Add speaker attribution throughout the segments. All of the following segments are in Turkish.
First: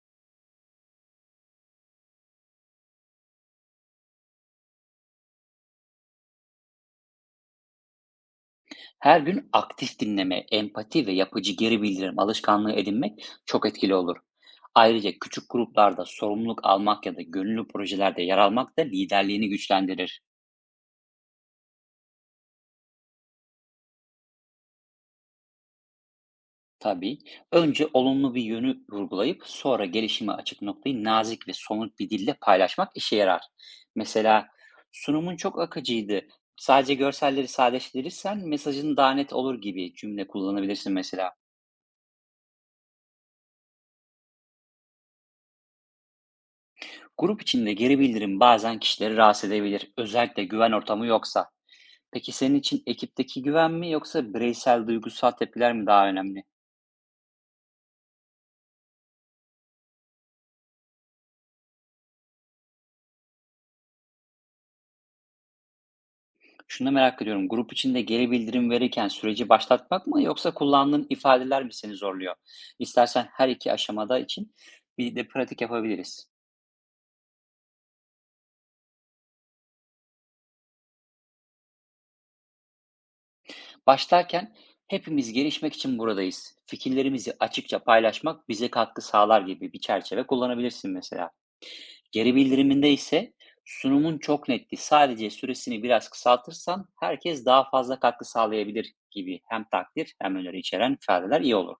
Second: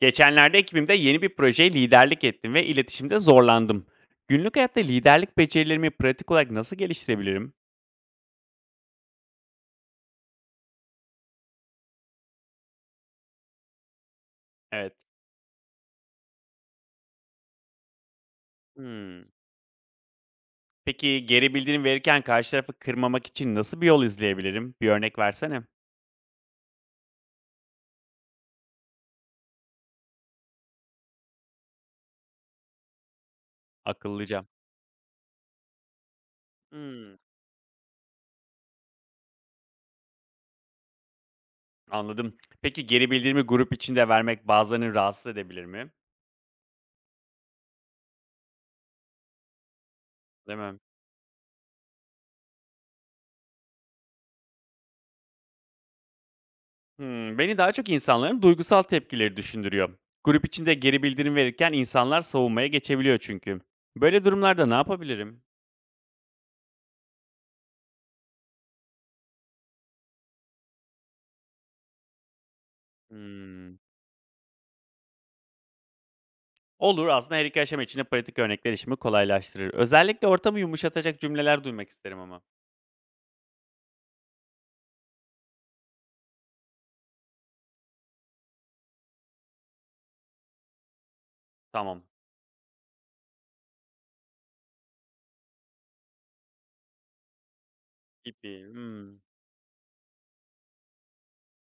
Speaker 1: Geçenlerde ekibimde yeni bir projeye liderlik ettim ve iletişimde zorlandım. Günlük hayatta liderlik becerilerimi pratik olarak nasıl geliştirebilirim?
Speaker 2: Her gün aktif dinleme, empati ve yapıcı geri bildirim alışkanlığı edinmek çok etkili olur.
Speaker 1: Evet.
Speaker 2: Ayrıca küçük gruplarda sorumluluk almak ya da gönüllü projelerde yer almak da
Speaker 1: Hmm.
Speaker 2: liderliğini güçlendirir.
Speaker 1: Peki geri bildirim verirken karşı tarafı kırmamak için nasıl bir yol izleyebilirim? Bir örnek versene.
Speaker 2: Tabii önce olumlu bir yönü vurgulayıp sonra gelişime açık noktayı nazik ve somut bir dille paylaşmak işe yarar.
Speaker 1: Akıllıca.
Speaker 2: Mesela sunumun çok akıcıydı. Sadece
Speaker 1: Hmm.
Speaker 2: görselleri sadeleştirirsen mesajın daha net olur gibi cümle kullanabilirsin mesela.
Speaker 1: Anladım. Peki geri bildirimi grup içinde vermek bazılarını rahatsız edebilir mi?
Speaker 2: Grup içinde geri bildirim bazen kişileri rahatsız edebilir, özellikle
Speaker 1: Değil
Speaker 2: güven
Speaker 1: mi?
Speaker 2: ortamı yoksa. Peki senin için ekipteki güven mi yoksa bireysel duygusal tepkiler mi daha önemli?
Speaker 1: Hmm. Beni daha çok insanların duygusal tepkileri düşündürüyor. Grup içinde geri bildirim verirken insanlar savunmaya geçebiliyor çünkü. Böyle durumlarda ne yapabilirim?
Speaker 2: Şunu da merak ediyorum. Grup içinde geri bildirim verirken süreci başlatmak mı yoksa kullandığın ifadeler mi seni zorluyor? İstersen her iki
Speaker 1: Hımm.
Speaker 2: aşamada için bir de pratik yapabiliriz.
Speaker 1: Olur, aslında her 2 aşama için de pratik örnekler işimi kolaylaştırır. Özellikle ortamı yumuşatacak cümleler duymak isterim ama.
Speaker 2: Başlarken hepimiz gelişmek için buradayız. Fikirlerimizi açıkça paylaşmak bize katkı sağlar gibi bir çerçeve kullanabilirsin mesela.
Speaker 1: "Tamam."
Speaker 2: Geri bildiriminde ise sunumun çok netti. Sadece süresini biraz kısaltırsan herkes daha fazla katkı
Speaker 1: gibi.
Speaker 2: sağlayabilir
Speaker 1: Hımm.
Speaker 2: gibi hem takdir hem öneri içeren ifadeler iyi olur.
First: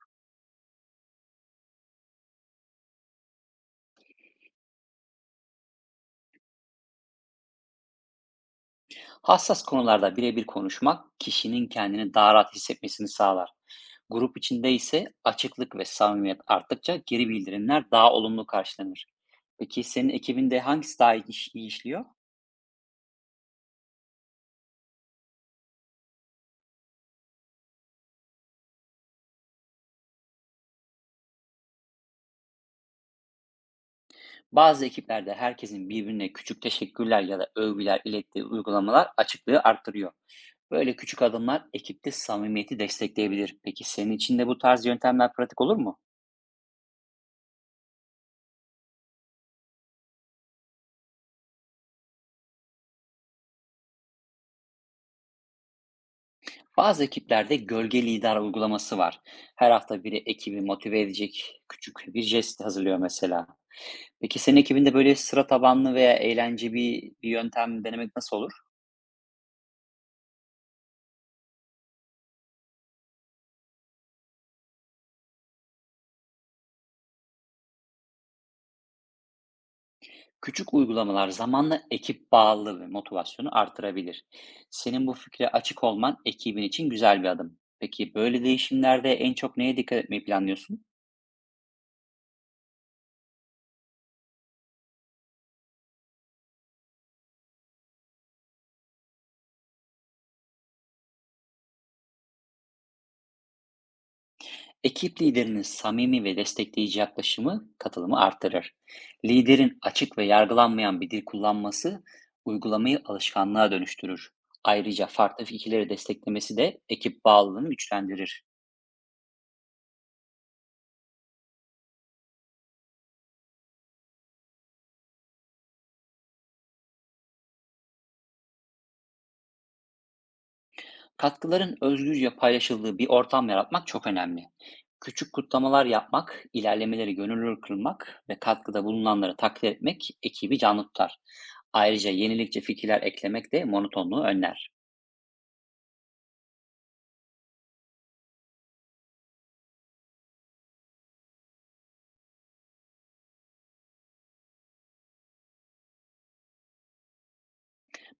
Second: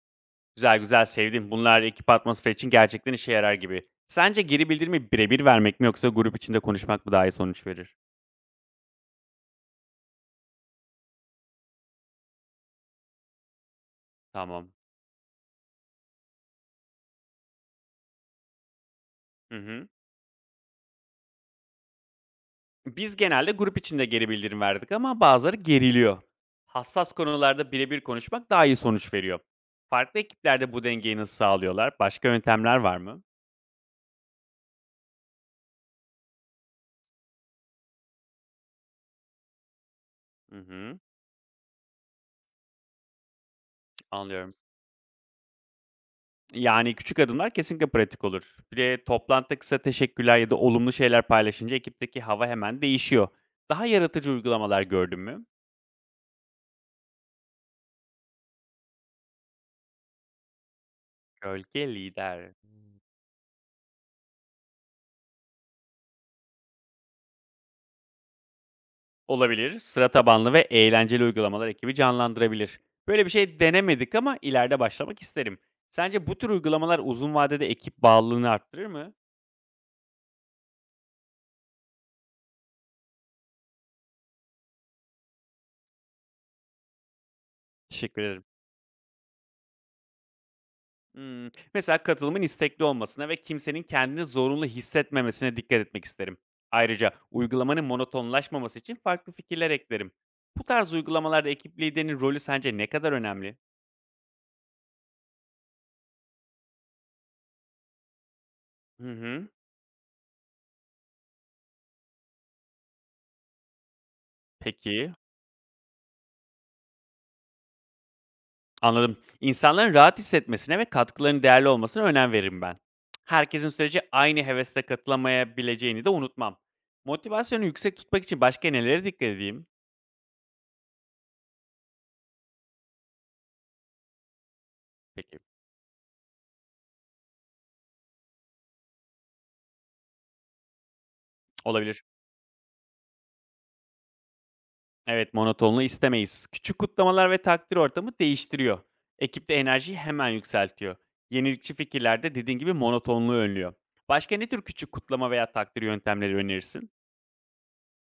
Speaker 1: Güzel, güzel, sevdim. Bunlar ekip atmosferi için gerçekten işe yarar gibi. Sence geri bildirimi birebir vermek mi yoksa grup içinde konuşmak mı daha iyi sonuç verir?
Speaker 2: Hassas konularda birebir konuşmak kişinin kendini daha rahat hissetmesini sağlar. Grup içinde
Speaker 1: Tamam.
Speaker 2: ise açıklık ve samimiyet arttıkça geri bildirimler daha olumlu karşılanır.
Speaker 1: Hı
Speaker 2: Peki
Speaker 1: hı.
Speaker 2: senin ekibinde hangisi daha iyi işliyor?
Speaker 1: Biz genelde grup içinde geri bildirim verdik ama bazıları geriliyor. Hassas konularda birebir konuşmak daha iyi sonuç veriyor. Farklı ekiplerde bu dengeyi nasıl sağlıyorlar? Başka yöntemler var mı?
Speaker 2: Bazı ekiplerde herkesin birbirine küçük teşekkürler ya da övgüler ilettiği uygulamalar açıklığı arttırıyor.
Speaker 1: Hı
Speaker 2: Böyle
Speaker 1: hı.
Speaker 2: küçük adımlar ekipte samimiyeti destekleyebilir. Peki senin için de
Speaker 1: Anlıyorum.
Speaker 2: bu tarz yöntemler pratik olur mu?
Speaker 1: Yani, küçük adımlar kesinlikle pratik olur. Bir de toplantıda kısa teşekkürler ya da olumlu şeyler paylaşınca ekipteki hava hemen değişiyor. Daha yaratıcı uygulamalar gördün mü?
Speaker 2: Bazı ekiplerde gölge lider uygulaması var. Her hafta biri ekibi motive edecek
Speaker 1: Gölge
Speaker 2: küçük bir
Speaker 1: lider.
Speaker 2: jest
Speaker 1: Hmm.
Speaker 2: hazırlıyor mesela. Peki senin ekibinde böyle sıra tabanlı veya eğlenceli bir yöntem denemek nasıl olur?
Speaker 1: Olabilir. Sıra tabanlı ve eğlenceli uygulamalar ekibi canlandırabilir. Böyle bir şey denemedik ama ileride başlamak isterim. Sence bu tür uygulamalar uzun vadede ekip bağlılığını arttırır mı?
Speaker 2: Küçük uygulamalar zamanla ekip bağlılığı ve motivasyonu artırabilir. Senin bu fikre açık olman ekibin için güzel bir adım. Peki
Speaker 1: Teşekkür ederim.
Speaker 2: böyle değişimlerde en çok neye dikkat etmeyi planlıyorsun?
Speaker 1: Hımm. Mesela katılımın istekli olmasına ve kimsenin kendini zorunlu hissetmemesine dikkat etmek isterim. Ayrıca uygulamanın monotonlaşmaması için farklı fikirler eklerim. Bu tarz uygulamalarda ekip liderinin rolü sence ne kadar önemli?
Speaker 2: Ekip liderinin samimi ve destekleyici yaklaşımı katılımı artırır.
Speaker 1: Hı hı.
Speaker 2: Liderin açık ve yargılanmayan bir dil kullanması uygulamayı alışkanlığa dönüştürür. Ayrıca
Speaker 1: Peki,
Speaker 2: farklı fikirleri desteklemesi de ekip bağlılığını güçlendirir.
Speaker 1: anladım. İnsanların rahat hissetmesine ve katkılarının değerli olmasına önem veririm ben. Herkesin sürece aynı hevesle katılamayabileceğini de unutmam. Motivasyonu yüksek tutmak için başka nelere dikkat edeyim?
Speaker 2: Katkıların özgürce paylaşıldığı bir ortam yaratmak çok önemli. Küçük
Speaker 1: Peki,
Speaker 2: kutlamalar yapmak, ilerlemeleri gönüllü kılmak ve katkıda bulunanları takdir etmek ekibi canlı tutar.
Speaker 1: olabilir.
Speaker 2: Ayrıca yenilikçi fikirler eklemek de monotonluğu önler.
Speaker 1: Evet, monotonluğu istemeyiz. Küçük kutlamalar ve takdir ortamı değiştiriyor. Ekipte enerjiyi hemen yükseltiyor. Yenilikçi fikirler de dediğin gibi monotonluğu önlüyor. Başka ne tür küçük kutlama veya takdir yöntemleri önerirsin?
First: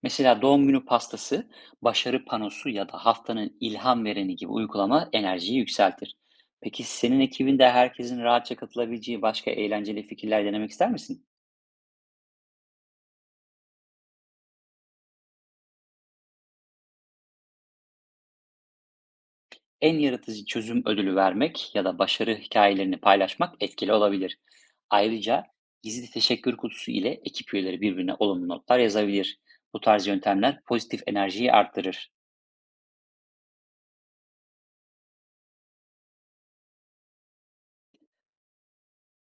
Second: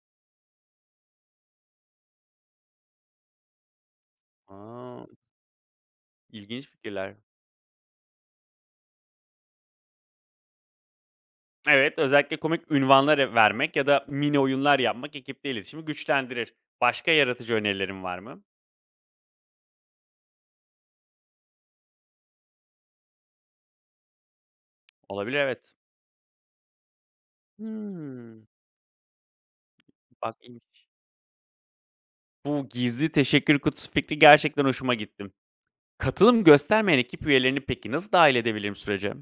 Speaker 2: Mesela doğum günü pastası, başarı panosu ya da haftanın ilham vereni gibi
Speaker 1: Aa,
Speaker 2: uygulama enerjiyi yükseltir.
Speaker 1: ilginç
Speaker 2: Peki
Speaker 1: fikirler.
Speaker 2: senin ekibinde herkesin rahatça katılabileceği başka eğlenceli fikirler denemek ister misin?
Speaker 1: Evet, özellikle komik ünvanlar vermek ya da mini oyunlar yapmak ekipte iletişimi güçlendirir. Başka yaratıcı önerilerin var mı?
Speaker 2: En yaratıcı çözüm ödülü vermek ya da başarı hikayelerini paylaşmak etkili olabilir.
Speaker 1: Olabilir,
Speaker 2: Ayrıca
Speaker 1: evet.
Speaker 2: gizli teşekkür kutusu ile ekip üyeleri birbirine
Speaker 1: Hmm,
Speaker 2: olumlu notlar yazabilir. Bu tarz
Speaker 1: bak,
Speaker 2: yöntemler pozitif enerjiyi arttırır.
Speaker 1: bu gizli teşekkür kutusu fikri gerçekten hoşuma gitti. Katılım göstermeyen ekip üyelerini peki nasıl dahil edebilirim sürece?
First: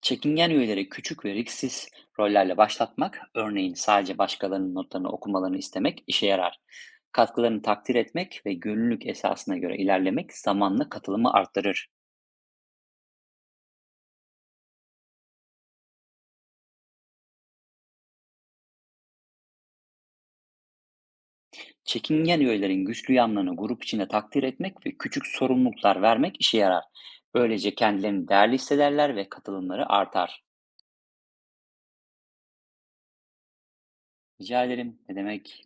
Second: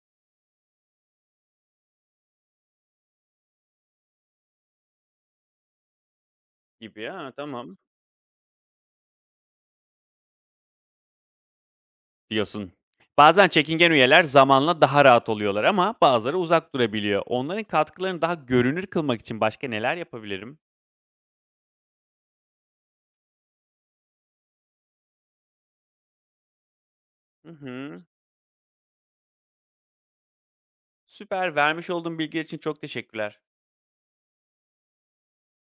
Speaker 2: Çekingen üyeleri küçük ve risksiz rollerle başlatmak, örneğin sadece başkalarının notlarını okumalarını istemek işe yarar.
Speaker 1: Gibi. Ya
Speaker 2: Katkılarını
Speaker 1: tamam.
Speaker 2: takdir etmek ve gönüllülük esasına göre ilerlemek zamanla katılımı arttırır.
Speaker 1: Diyorsun. Bazen çekingen üyeler zamanla daha rahat oluyorlar ama bazıları uzak durabiliyor. Onların katkılarını daha görünür kılmak için başka neler yapabilirim?
Speaker 2: Çekingen üyelerin güçlü yanlarını grup içinde takdir etmek ve küçük sorumluluklar vermek işe yarar.
Speaker 1: Hı
Speaker 2: Böylece
Speaker 1: hı.
Speaker 2: kendilerini değerli hissederler ve katılımları artar.
Speaker 1: Süper. Vermiş olduğun bilgiler için çok teşekkürler.
Speaker 2: Rica ederim. Ne demek?